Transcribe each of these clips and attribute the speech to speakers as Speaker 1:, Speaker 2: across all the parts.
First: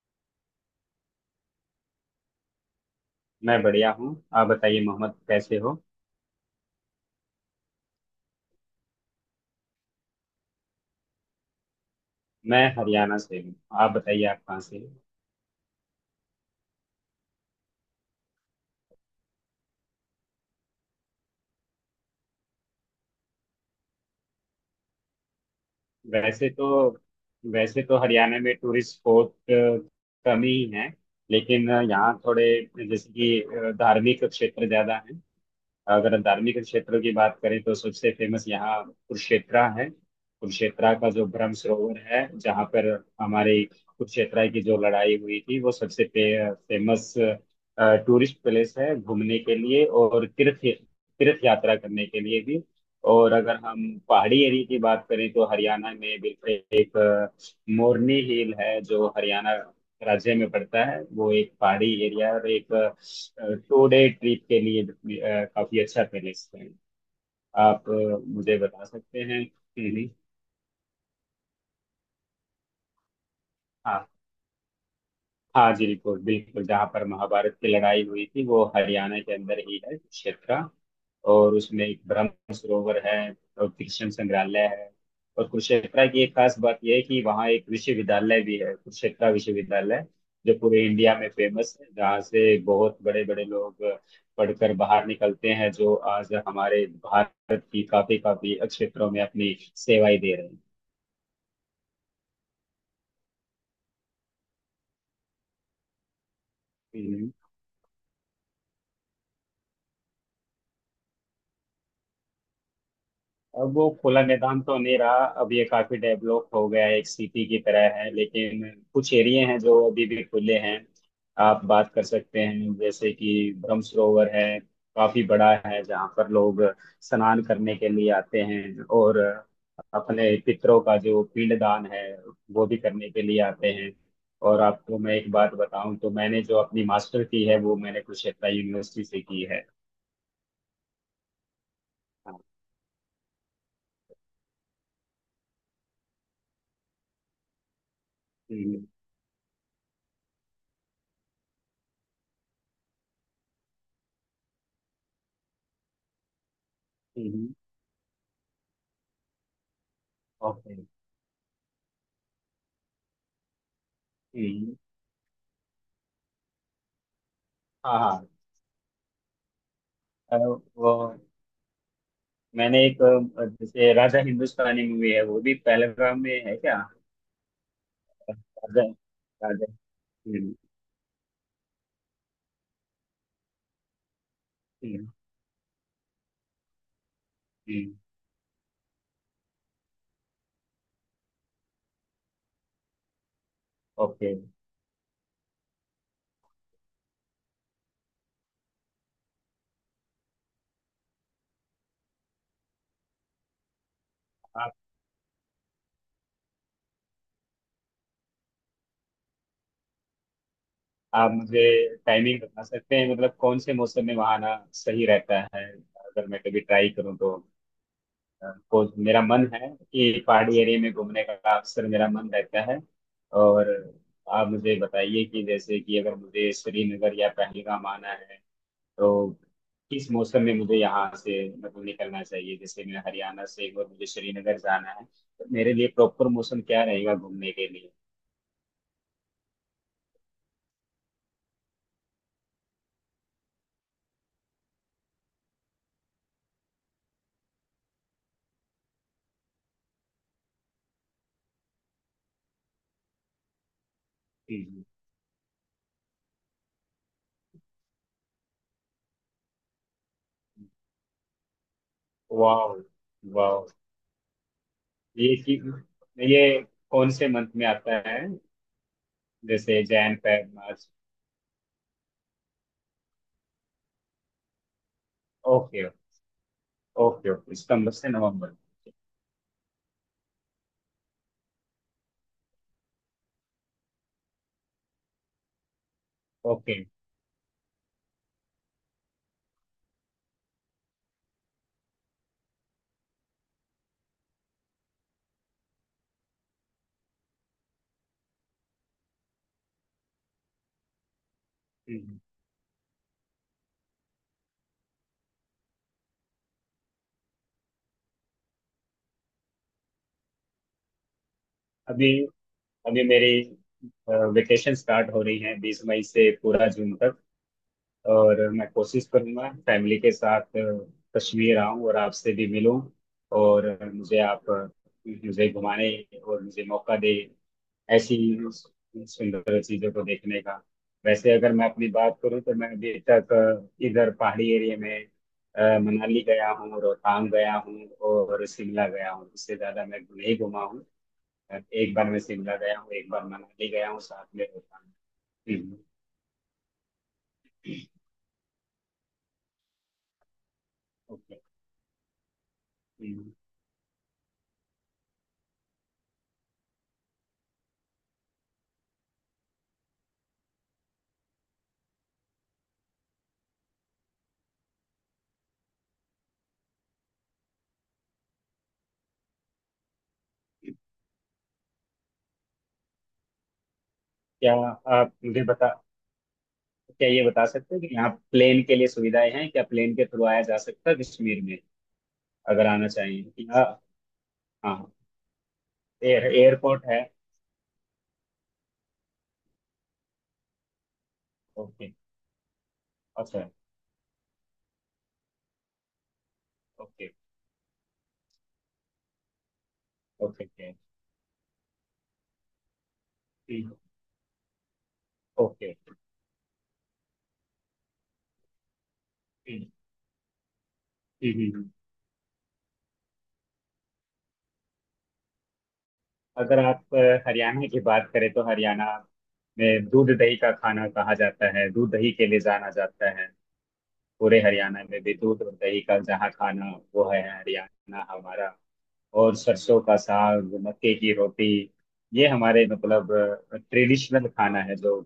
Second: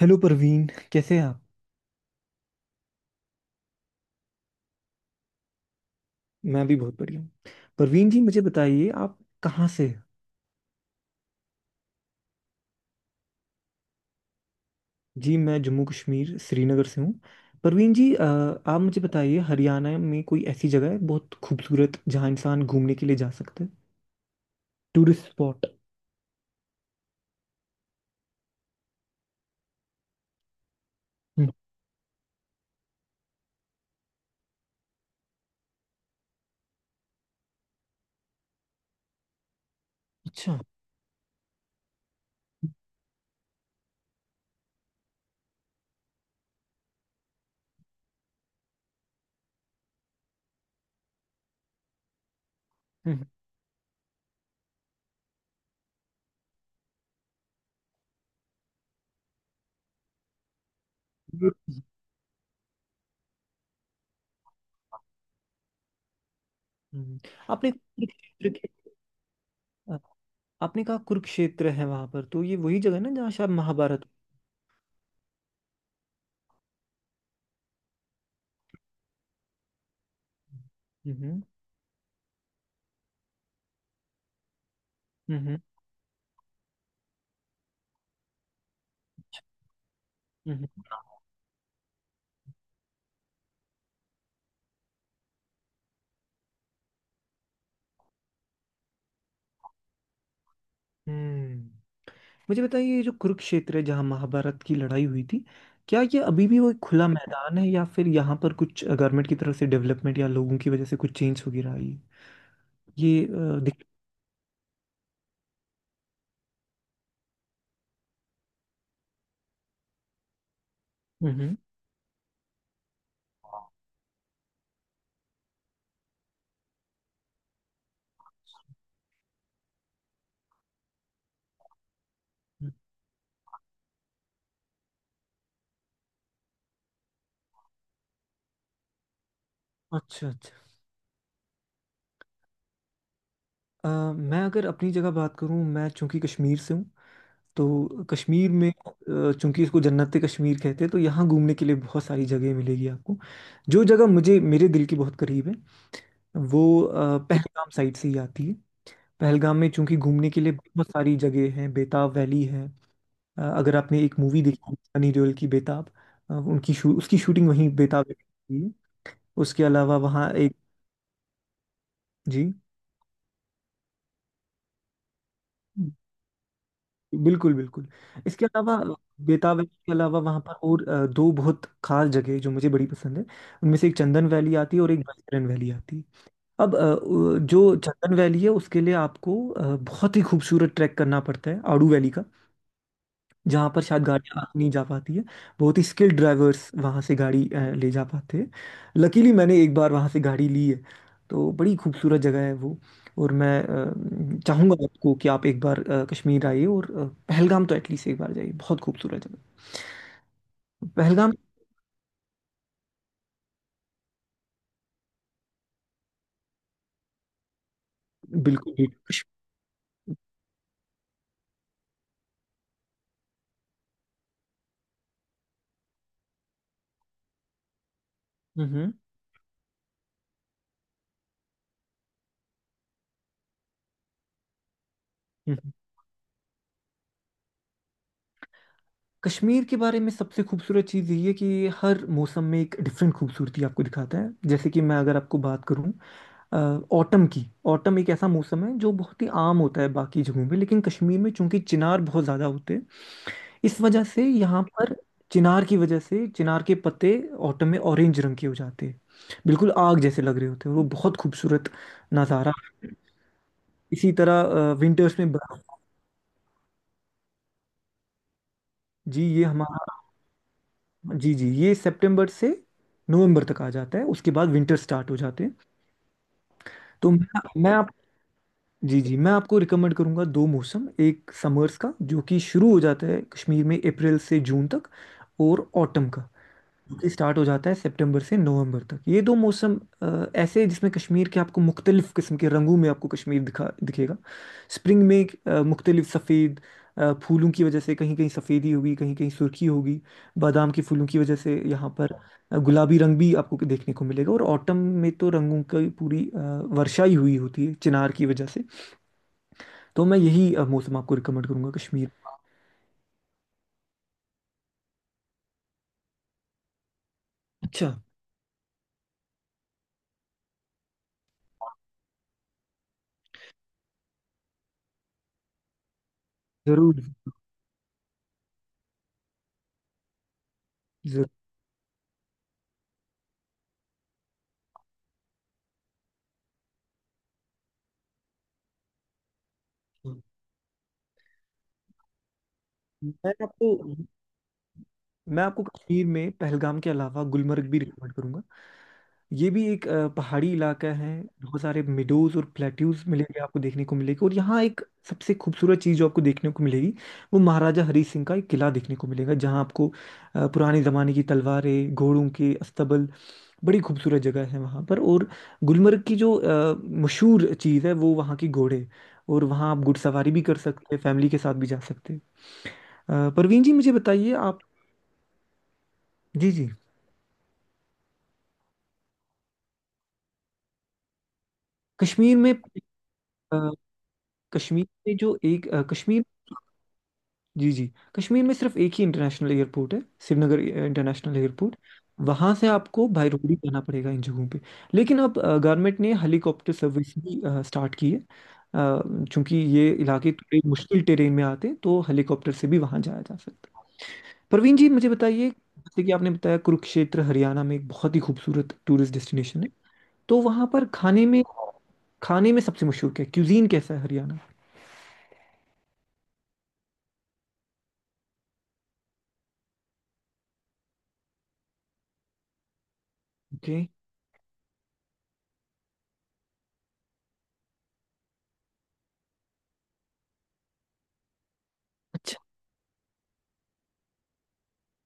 Speaker 1: Hello Parveen, कैसे हैं आप?
Speaker 2: मैं बढ़िया हूँ। आप बताइए मोहम्मद कैसे हो?
Speaker 1: मैं भी बहुत बढ़िया हूँ। परवीन जी मुझे बताइए आप कहाँ से हैं?
Speaker 2: मैं हरियाणा से हूँ। आप बताइए आप कहाँ से हो?
Speaker 1: जी मैं जम्मू कश्मीर श्रीनगर से हूँ। परवीन जी आप मुझे बताइए हरियाणा में कोई ऐसी जगह है बहुत खूबसूरत जहाँ इंसान घूमने के लिए जा सकता है? Tourist spot.
Speaker 2: वैसे तो वैसे तो हरियाणा में टूरिस्ट स्पॉट कम ही हैं,
Speaker 1: हम्म।
Speaker 2: लेकिन यहाँ थोड़े, जैसे कि धार्मिक क्षेत्र ज़्यादा हैं। अगर धार्मिक क्षेत्रों की बात करें तो सबसे फेमस यहाँ कुरुक्षेत्रा है।
Speaker 1: अच्छा।
Speaker 2: कुरुक्षेत्रा का जो ब्रह्म सरोवर है, जहाँ पर हमारे कुरुक्षेत्रा की जो लड़ाई हुई थी, वो सबसे फेमस टूरिस्ट प्लेस है, घूमने के लिए और तीर्थ तीर्थ यात्रा करने के लिए भी।
Speaker 1: हम्म।
Speaker 2: और अगर हम पहाड़ी एरिया की बात करें तो हरियाणा में बिल्कुल एक मोरनी हिल है, जो हरियाणा राज्य में पड़ता है। वो एक पहाड़ी एरिया और एक टू डे ट्रिप के लिए भी, काफी अच्छा पैलेस है।
Speaker 1: हम्म। आपने
Speaker 2: आप
Speaker 1: कुरुक्षेत्र
Speaker 2: मुझे
Speaker 1: के
Speaker 2: बता सकते हैं।
Speaker 1: अ,
Speaker 2: हम्म।
Speaker 1: आपने कहा कुरुक्षेत्र है वहां पर, तो ये वही जगह है ना जहाँ शायद महाभारत।
Speaker 2: हाँ, हाँ जी, बिल्कुल बिल्कुल, जहाँ पर महाभारत की लड़ाई हुई थी वो हरियाणा के अंदर ही है, कुरुक्षेत्र।
Speaker 1: हम्म।
Speaker 2: और उसमें एक ब्रह्म सरोवर है और कृष्ण संग्रहालय है।
Speaker 1: हम्म।
Speaker 2: और
Speaker 1: हम्म।
Speaker 2: कुरुक्षेत्रा की एक खास बात यह है कि वहाँ एक विश्वविद्यालय भी है, कुरुक्षेत्रा विश्वविद्यालय, जो
Speaker 1: हम्म।
Speaker 2: पूरे इंडिया में फेमस है, जहाँ से बहुत बड़े बड़े लोग पढ़कर बाहर निकलते हैं, जो आज हमारे भारत की काफी काफी क्षेत्रों में अपनी सेवाएं दे रहे
Speaker 1: हम्म। मुझे बताइए ये जो कुरुक्षेत्र है जहाँ महाभारत की लड़ाई हुई थी, क्या ये अभी भी वो एक खुला
Speaker 2: हैं।
Speaker 1: मैदान है या फिर यहाँ पर कुछ गवर्नमेंट की तरफ से डेवलपमेंट या लोगों की वजह से कुछ चेंज हो रहा है? ये ये, अ,
Speaker 2: अब
Speaker 1: दिख
Speaker 2: वो खुला मैदान तो नहीं रहा, अब ये काफी डेवलप हो गया है, एक सिटी की तरह है, लेकिन कुछ एरिया हैं जो अभी भी खुले हैं,
Speaker 1: हम्म।
Speaker 2: आप बात कर सकते हैं। जैसे कि ब्रह्म सरोवर है, काफी बड़ा है, जहाँ पर लोग स्नान करने के लिए आते हैं और अपने पितरों का जो पिंडदान है वो
Speaker 1: हम्म।
Speaker 2: भी करने के लिए आते हैं। और आपको मैं एक बात बताऊं तो मैंने जो अपनी मास्टर की है वो मैंने कुरुक्षेत्र यूनिवर्सिटी से की है।
Speaker 1: अच्छा अच्छा।
Speaker 2: हाँ।
Speaker 1: मैं अगर अपनी जगह बात करूँ, मैं चूंकि कश्मीर से हूँ, तो कश्मीर में
Speaker 2: हम्म,
Speaker 1: चूंकि इसको जन्नत कश्मीर कहते हैं, तो यहाँ घूमने के लिए बहुत सारी जगह मिलेगी आपको। जो जगह मुझे मेरे दिल के बहुत करीब है वो
Speaker 2: हम्म,
Speaker 1: पहलगाम साइड से ही आती है। पहलगाम में चूंकि घूमने के लिए
Speaker 2: ओके।
Speaker 1: बहुत सारी जगह हैं, बेताब वैली है। अगर आपने एक मूवी देखी है,
Speaker 2: हम्म।
Speaker 1: सनी देओल की बेताब, उसकी शूटिंग वहीं
Speaker 2: हाँ
Speaker 1: बेताब में
Speaker 2: हाँ।
Speaker 1: हुई है। उसके अलावा वहाँ
Speaker 2: अ,
Speaker 1: एक
Speaker 2: वो
Speaker 1: जी
Speaker 2: मैंने एक, जैसे राजा हिंदुस्तानी मूवी है, वो भी पहलगाम में है क्या?
Speaker 1: बिल्कुल बिल्कुल। इसके अलावा
Speaker 2: राजा।
Speaker 1: बेताब वैली
Speaker 2: राजा।
Speaker 1: के अलावा वहाँ पर
Speaker 2: हम्म।
Speaker 1: और दो बहुत खास जगह जो मुझे बड़ी पसंद है। उनमें से एक चंदन वैली आती है और एक
Speaker 2: हम्म।
Speaker 1: बैतरन वैली आती है। अब जो
Speaker 2: हम्म।
Speaker 1: चंदन वैली है उसके लिए आपको बहुत ही खूबसूरत ट्रैक करना पड़ता है आड़ू वैली का, जहाँ पर शायद
Speaker 2: ओके।
Speaker 1: गाड़ियाँ नहीं जा पाती है। बहुत ही स्किल्ड ड्राइवर्स वहाँ से गाड़ी ले जा पाते हैं। लकीली मैंने एक बार वहाँ से गाड़ी ली है, तो बड़ी खूबसूरत जगह है वो। और मैं
Speaker 2: आप
Speaker 1: चाहूँगा आपको कि आप एक बार कश्मीर आइए, और पहलगाम तो एटलीस्ट एक बार जाइए, बहुत खूबसूरत जगह
Speaker 2: आप
Speaker 1: पहलगाम।
Speaker 2: मुझे टाइमिंग बता सकते हैं? मतलब कौन से मौसम में वहाँ आना सही रहता है, अगर मैं कभी ट्राई करूँ तो?
Speaker 1: बिल्कुल
Speaker 2: को
Speaker 1: भी
Speaker 2: मेरा
Speaker 1: कश-।
Speaker 2: मन है कि पहाड़ी एरिया में घूमने का अक्सर मेरा मन रहता है। और आप मुझे बताइए कि जैसे कि अगर मुझे श्रीनगर या पहलगाम आना है
Speaker 1: हम्म। हम्म।
Speaker 2: तो किस मौसम में मुझे यहाँ से मतलब निकलना चाहिए? जैसे मैं हरियाणा से हूँ और मुझे श्रीनगर जाना है, तो
Speaker 1: हम्म।
Speaker 2: मेरे लिए प्रॉपर मौसम क्या रहेगा घूमने के लिए?
Speaker 1: कश्मीर के बारे में सबसे खूबसूरत चीज़ यही है कि हर मौसम में एक डिफरेंट खूबसूरती आपको दिखाता है। जैसे कि मैं अगर आपको बात करूँ ऑटम की, ऑटम एक ऐसा मौसम है जो बहुत ही आम होता है बाकी जगहों में, लेकिन कश्मीर में चूंकि चिनार बहुत ज़्यादा होते हैं, इस वजह से यहाँ
Speaker 2: हम्म।
Speaker 1: पर चिनार की वजह से चिनार के पत्ते ऑटम में ऑरेंज रंग के हो जाते हैं, बिल्कुल आग जैसे लग रहे होते हैं वो। बहुत खूबसूरत नज़ारा।
Speaker 2: वाह, वाह।
Speaker 1: इसी तरह विंटर्स में
Speaker 2: ये कि
Speaker 1: बर्फ।
Speaker 2: ये कौन से मंथ में आता है?
Speaker 1: जी ये
Speaker 2: जैसे
Speaker 1: हमारा,
Speaker 2: जैन, फेब, मार्च?
Speaker 1: जी जी, ये सितंबर से नवंबर तक आ जाता है, उसके बाद विंटर स्टार्ट हो जाते हैं।
Speaker 2: ओके,
Speaker 1: तो मैं
Speaker 2: ओके, ओके।
Speaker 1: मैं
Speaker 2: सितंबर से नवंबर।
Speaker 1: जी जी मैं आपको रिकमेंड करूंगा दो मौसम, एक समर्स का जो कि शुरू हो जाता है कश्मीर में अप्रैल से जून तक, और ऑटम का
Speaker 2: ओके।
Speaker 1: जो कि स्टार्ट हो जाता है सितंबर से नवंबर तक। ये दो मौसम ऐसे हैं जिसमें कश्मीर के आपको मुख्तलिफ किस्म के रंगों में आपको कश्मीर दिखा दिखेगा। स्प्रिंग में मुख्तलिफ सफ़ेद फूलों की वजह से कहीं कहीं सफ़ेदी होगी, कहीं कहीं सुर्खी होगी। बादाम के फूलों की वजह से यहाँ पर
Speaker 2: हम्म।
Speaker 1: गुलाबी रंग भी आपको देखने को मिलेगा। और ऑटम में तो रंगों की पूरी वर्षा ही हुई होती है चिनार की वजह से। तो मैं यही मौसम आपको रिकमेंड करूंगा कश्मीर।
Speaker 2: अभी अभी मेरी वेकेशन स्टार्ट हो रही है, 20 मई से पूरा जून तक।
Speaker 1: अच्छा।
Speaker 2: और मैं कोशिश करूंगा फैमिली के साथ कश्मीर आऊं और आपसे भी मिलूं। और मुझे आप मुझे घुमाने और मुझे मौका
Speaker 1: जरूर।
Speaker 2: दे ऐसी सुंदर चीजों को देखने का।
Speaker 1: जरूर।
Speaker 2: वैसे अगर मैं अपनी बात करूं तो मैं अभी तक इधर पहाड़ी एरिया में मनाली गया हूँ, रोहतांग गया हूँ और शिमला गया हूँ। इससे ज्यादा मैं
Speaker 1: हाँ,
Speaker 2: नहीं घुमा हूँ। एक बार मैं शिमला गया हूँ, एक बार
Speaker 1: मैं
Speaker 2: मनाली
Speaker 1: आपको
Speaker 2: गया हूँ साथ में रोहतांग।
Speaker 1: मैं आपको
Speaker 2: हम्म,
Speaker 1: कश्मीर में पहलगाम के अलावा गुलमर्ग भी रिकमेंड करूंगा। ये भी एक पहाड़ी इलाका है।
Speaker 2: ओके।
Speaker 1: बहुत सारे मिडोज और प्लेट्यूज
Speaker 2: हम्म।
Speaker 1: मिलेंगे, आपको देखने को मिलेगी। और यहाँ एक सबसे खूबसूरत चीज़ जो आपको देखने को मिलेगी, वो महाराजा हरी सिंह का एक किला देखने को मिलेगा जहाँ आपको पुराने ज़माने की तलवारें, घोड़ों के अस्तबल, बड़ी खूबसूरत जगह है वहाँ पर। और गुलमर्ग की जो मशहूर चीज़ है वो वहाँ की घोड़े, और वहाँ आप घुड़सवारी भी कर सकते हैं, फैमिली के साथ भी जा सकते हैं। परवीन जी मुझे बताइए
Speaker 2: क्या
Speaker 1: आप।
Speaker 2: आप मुझे बता
Speaker 1: जी जी
Speaker 2: क्या ये बता सकते हैं कि यहाँ प्लेन के लिए सुविधाएं हैं? क्या प्लेन के थ्रू आया जा सकता है कश्मीर में?
Speaker 1: कश्मीर में
Speaker 2: अगर आना चाहिए कि हाँ?
Speaker 1: अ,
Speaker 2: हाँ,
Speaker 1: कश्मीर में जो एक अ, कश्मीर
Speaker 2: एयरपोर्ट है।
Speaker 1: जी जी, कश्मीर में सिर्फ एक ही इंटरनेशनल एयरपोर्ट है, श्रीनगर इंटरनेशनल एयरपोर्ट।
Speaker 2: ओके।
Speaker 1: वहां से आपको बाय रोड
Speaker 2: अच्छा।
Speaker 1: ही जाना पड़ेगा इन जगहों पे। लेकिन अब गवर्नमेंट ने हेलीकॉप्टर
Speaker 2: ओके,
Speaker 1: सर्विस भी स्टार्ट की है। चूंकि ये इलाके
Speaker 2: ओके,
Speaker 1: थोड़े
Speaker 2: ओके।
Speaker 1: मुश्किल टेरेन में आते हैं, तो हेलीकॉप्टर से भी वहां जाया जा
Speaker 2: हम्म।
Speaker 1: सकता है। प्रवीण जी मुझे बताइए,
Speaker 2: ओके।
Speaker 1: जैसे कि आपने बताया कुरुक्षेत्र हरियाणा में एक बहुत ही खूबसूरत टूरिस्ट डेस्टिनेशन
Speaker 2: हम्म,
Speaker 1: है, तो वहां पर खाने में
Speaker 2: हम्म, हम्म।
Speaker 1: खाने में सबसे मशहूर क्या है, क्यूजीन कैसा है हरियाणा?
Speaker 2: अगर आप हरियाणा की बात करें तो हरियाणा में दूध दही का खाना कहा जाता है, दूध दही के लिए जाना जाता है।
Speaker 1: ओके।
Speaker 2: पूरे हरियाणा में भी दूध और दही का जहाँ खाना, वो है हरियाणा हमारा। और सरसों का साग, मक्के की रोटी, ये
Speaker 1: अच्छा।
Speaker 2: हमारे मतलब ट्रेडिशनल खाना है, जो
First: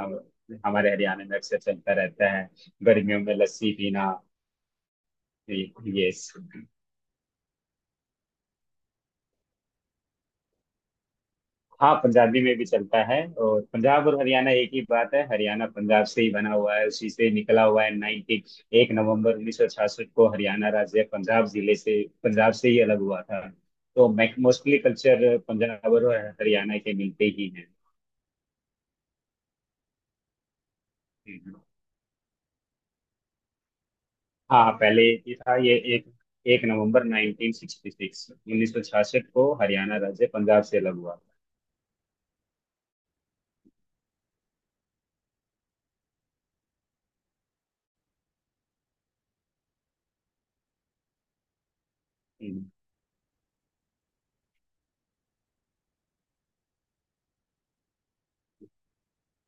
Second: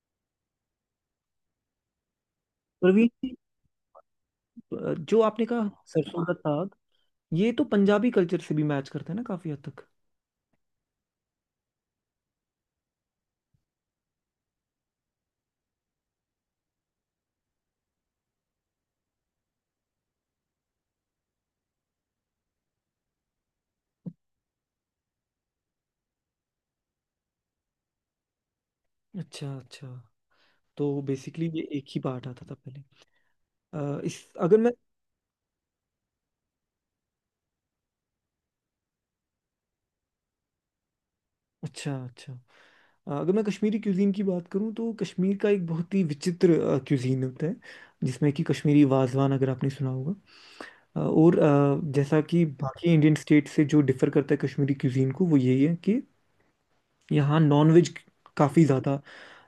Speaker 2: हम हमारे हरियाणा में अक्सर चलता रहता है।
Speaker 1: प्रवीण
Speaker 2: गर्मियों
Speaker 1: जी,
Speaker 2: में लस्सी पीना,
Speaker 1: जो आपने
Speaker 2: ये
Speaker 1: कहा
Speaker 2: ये
Speaker 1: सरसों का
Speaker 2: सब।
Speaker 1: साग, ये तो पंजाबी कल्चर से भी मैच करता है ना काफी हद तक?
Speaker 2: हाँ, पंजाबी में भी चलता है। और पंजाब और हरियाणा एक ही बात है, हरियाणा पंजाब से ही बना हुआ है, उसी से निकला हुआ है। 90, एक नवंबर 1966 को हरियाणा राज्य पंजाब जिले से, पंजाब से ही अलग हुआ था, तो मोस्टली कल्चर पंजाब और हरियाणा के मिलते ही
Speaker 1: अच्छा अच्छा, तो बेसिकली
Speaker 2: हैं।
Speaker 1: ये एक ही पार्ट आता था पहले। अ, इस अगर मैं
Speaker 2: हाँ, पहले ये था। ये एक एक नवंबर 1966 को हरियाणा राज्य पंजाब से अलग हुआ।
Speaker 1: अच्छा अच्छा। अगर मैं कश्मीरी क्यूजीन की बात करूं, तो कश्मीर का एक बहुत ही विचित्र क्यूजीन होता है, जिसमें कि कश्मीरी वाजवान अगर आपने सुना होगा। जैसा कि
Speaker 2: हम्म,
Speaker 1: बाकी इंडियन स्टेट से जो डिफर करता है कश्मीरी क्यूजीन को, वो यही है कि यहाँ नॉनवेज काफ़ी ज़्यादा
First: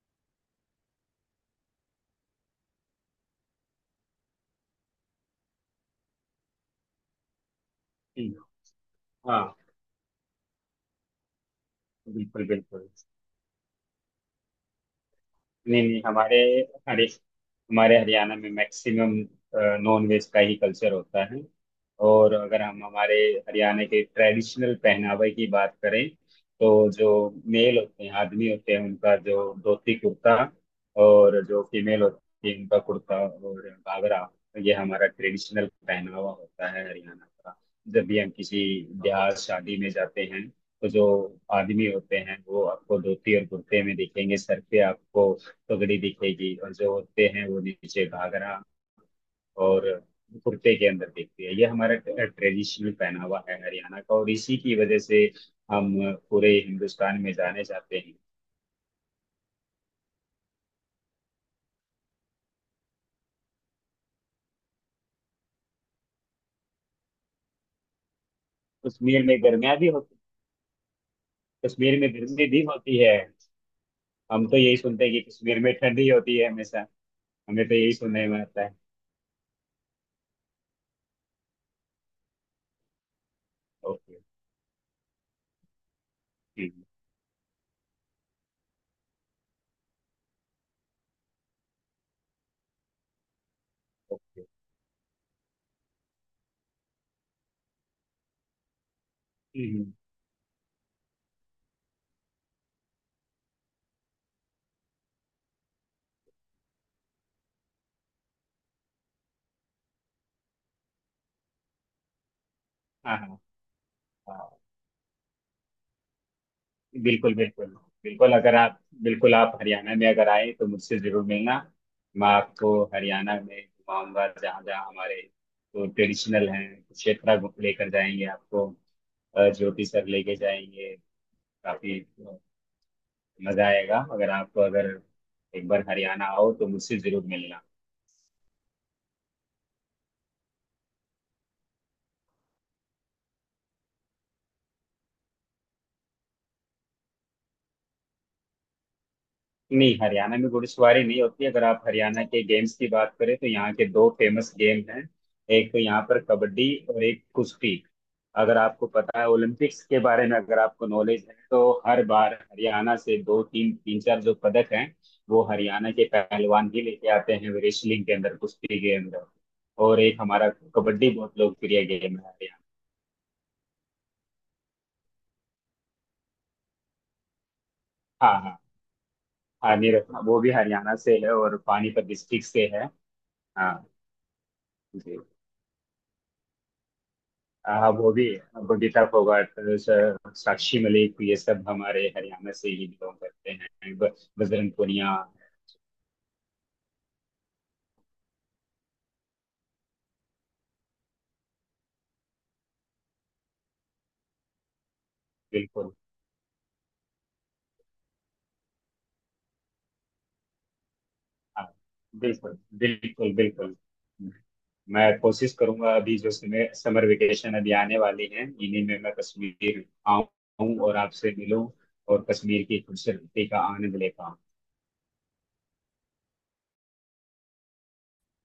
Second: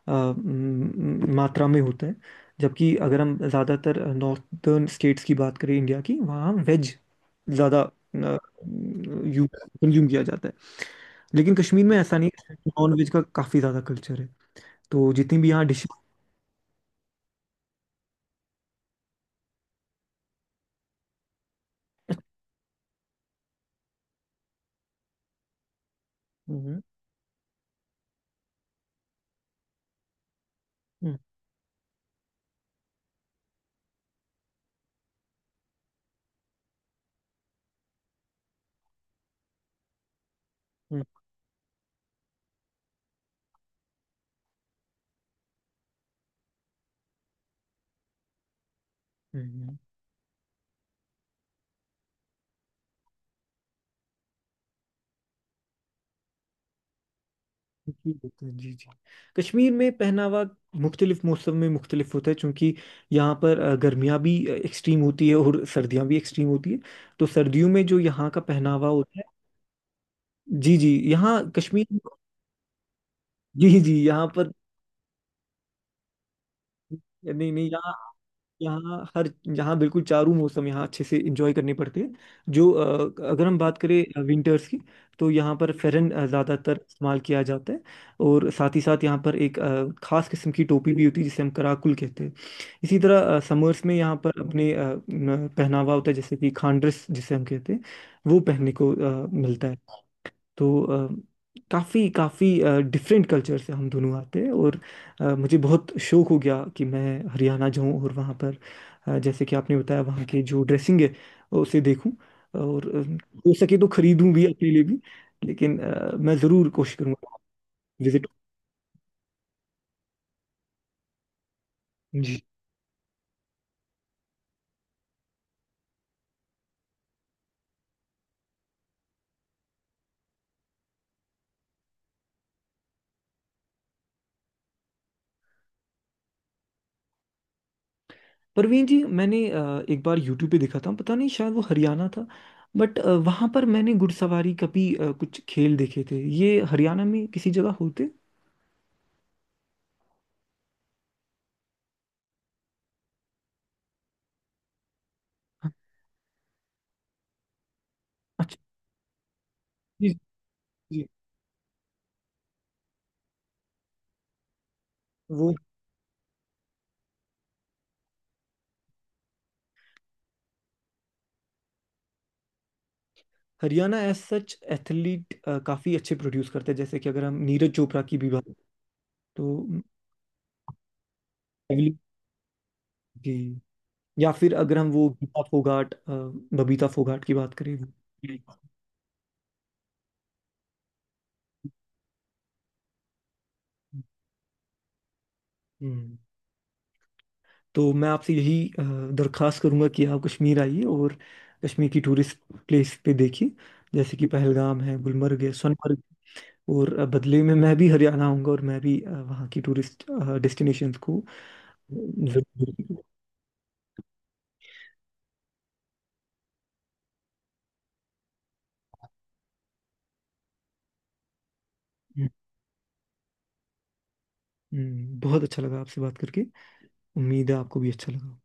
Speaker 1: मात्रा में होता है, जबकि अगर हम ज़्यादातर नॉर्थर्न स्टेट्स की बात करें इंडिया की, वहाँ वेज ज़्यादा
Speaker 2: हम्म, हाँ।
Speaker 1: कंज्यूम किया जाता है। लेकिन कश्मीर में ऐसा नहीं
Speaker 2: बिल्कुल
Speaker 1: है,
Speaker 2: बिल्कुल।
Speaker 1: नॉन वेज का काफ़ी ज़्यादा कल्चर है। तो जितनी भी यहाँ
Speaker 2: नहीं,
Speaker 1: डिशेज।
Speaker 2: नहीं, हमारे हरि हमारे हरियाणा में मैक्सिमम नॉन वेज का ही कल्चर होता है। और अगर हम हमारे हरियाणा के ट्रेडिशनल पहनावे की बात करें, तो
Speaker 1: हम्म।
Speaker 2: जो मेल होते हैं, आदमी होते हैं, उनका जो धोती कुर्ता,
Speaker 1: हम्म।
Speaker 2: और जो फीमेल होती है उनका कुर्ता और घाघरा, ये हमारा ट्रेडिशनल पहनावा होता है हरियाणा का। जब भी हम किसी ब्याह शादी में जाते हैं, तो
Speaker 1: हम्म।
Speaker 2: जो आदमी होते हैं वो आपको धोती और कुर्ते में दिखेंगे, सर पे आपको पगड़ी दिखेगी, और जो होते हैं वो नीचे घाघरा
Speaker 1: हम्म।
Speaker 2: और कुर्ते के अंदर दिखती है। ये हमारा ट्रेडिशनल पहनावा है हरियाणा का, और इसी की वजह से हम पूरे हिंदुस्तान में जाने जाते
Speaker 1: जी
Speaker 2: हैं।
Speaker 1: बिल्कुल, जी जी। कश्मीर में पहनावा मुख्तलिफ मौसम में मुख्तलिफ होता है, क्योंकि यहाँ पर गर्मियाँ भी एक्सट्रीम होती है और सर्दियाँ भी एक्सट्रीम होती है। तो सर्दियों में जो यहाँ का पहनावा होता है।
Speaker 2: कश्मीर में गर्मियाँ भी होती?
Speaker 1: जी जी यहाँ कश्मीर
Speaker 2: कश्मीर में गर्मी भी होती है?
Speaker 1: जी जी यहाँ
Speaker 2: हम
Speaker 1: पर।
Speaker 2: तो यही सुनते हैं कि कश्मीर में ठंडी होती है हमेशा।
Speaker 1: नहीं
Speaker 2: हमें
Speaker 1: नहीं
Speaker 2: तो यही
Speaker 1: यहाँ,
Speaker 2: सुनने में आता है।
Speaker 1: यहाँ हर, यहाँ बिल्कुल चारों मौसम यहाँ अच्छे से इंजॉय करने पड़ते हैं। जो अगर हम बात
Speaker 2: ओके,
Speaker 1: करें विंटर्स की, तो यहाँ पर फेरन ज़्यादातर इस्तेमाल किया जाता है, और साथ ही साथ यहाँ पर एक खास किस्म की टोपी भी होती है जिसे हम कराकुल कहते हैं। इसी तरह समर्स में यहाँ पर
Speaker 2: ओके।
Speaker 1: अपने पहनावा होता है, जैसे कि खांड्रेस जिसे हम कहते हैं वो पहनने को मिलता है। तो अ, काफ़ी काफ़ी डिफरेंट कल्चर से हम दोनों आते हैं, और मुझे बहुत शौक हो गया कि मैं हरियाणा जाऊं और वहाँ पर जैसे कि आपने बताया वहाँ की जो ड्रेसिंग है उसे देखूं, और
Speaker 2: हाँ हाँ।
Speaker 1: हो सके तो खरीदूं भी
Speaker 2: हाँ।
Speaker 1: अपने लिए भी। लेकिन मैं ज़रूर कोशिश
Speaker 2: बिल्कुल
Speaker 1: करूंगा
Speaker 2: बिल्कुल।
Speaker 1: विजिट।
Speaker 2: बिल्कुल, अगर आप बिल्कुल आप हरियाणा में अगर आए तो मुझसे जरूर मिलना। मैं
Speaker 1: जी।
Speaker 2: आपको हरियाणा में घुमाऊंगा, जहाँ जहाँ हमारे जो ट्रेडिशनल हैं क्षेत्र लेकर जाएंगे आपको। ज्योति सर लेके जाएंगे। काफी मजा आएगा, अगर एक बार हरियाणा आओ तो मुझसे जरूर मिलना।
Speaker 1: परवीन जी मैंने एक बार यूट्यूब पे देखा था, पता नहीं शायद वो हरियाणा था, बट वहाँ पर मैंने घुड़सवारी का भी कुछ खेल देखे थे, ये हरियाणा में किसी जगह होते?
Speaker 2: नहीं, हरियाणा में घुड़सवारी नहीं होती। अगर आप हरियाणा के गेम्स की बात करें तो यहाँ के दो फेमस गेम हैं, एक तो यहाँ पर कबड्डी और एक कुश्ती। अगर
Speaker 1: अच्छा।
Speaker 2: आपको पता है ओलंपिक्स के
Speaker 1: जी।
Speaker 2: बारे में, अगर आपको
Speaker 1: जी।
Speaker 2: नॉलेज है, तो हर बार हरियाणा से दो तीन तीन चार जो पदक हैं, वो
Speaker 1: वो
Speaker 2: हरियाणा के पहलवान ही लेके आते हैं, रेसलिंग के अंदर, कुश्ती के अंदर। और एक हमारा कबड्डी बहुत लोकप्रिय गेम है Haryana.
Speaker 1: Haryana as such athlete काफी अच्छे प्रोड्यूस करते हैं, जैसे कि अगर हम नीरज चोपड़ा की भी
Speaker 2: हाँ
Speaker 1: बात,
Speaker 2: हाँ।
Speaker 1: तो
Speaker 2: हाँ, नीरज। हाँ, वो भी हरियाणा से है और
Speaker 1: heavily-।
Speaker 2: पानीपत डिस्ट्रिक्ट से है।
Speaker 1: जी।
Speaker 2: हाँ।
Speaker 1: या फिर अगर हम वो
Speaker 2: जी।
Speaker 1: गीता फोगाट बबीता फोगाट की बात करें।
Speaker 2: वो भी बबीता फोगाट, साक्षी मलिक, ये सब हमारे हरियाणा से ही बिलोंग करते हैं, बजरंग पुनिया।
Speaker 1: हम्म। तो मैं आपसे यही दरखास्त करूंगा कि आप कश्मीर आइए और कश्मीर की टूरिस्ट प्लेस पे देखिए, जैसे कि पहलगाम है, गुलमर्ग है,
Speaker 2: बिल्कुल।
Speaker 1: सोनमर्ग। और बदले में मैं भी हरियाणा आऊंगा, और मैं भी वहाँ की टूरिस्ट डेस्टिनेशंस को
Speaker 2: हाँ,
Speaker 1: जरूर-
Speaker 2: बिल्कुल
Speaker 1: देखूंगा।
Speaker 2: बिल्कुल। बिल्कुल, मैं कोशिश करूंगा, अभी जो समय समर वेकेशन अभी आने वाली है, इन्हीं में मैं कश्मीर आऊं और आपसे मिलूं, और
Speaker 1: हम्म।
Speaker 2: कश्मीर की खूबसूरती का आनंद ले पाऊं।
Speaker 1: बहुत अच्छा लगा आपसे बात करके, उम्मीद है आपको भी अच्छा लगा।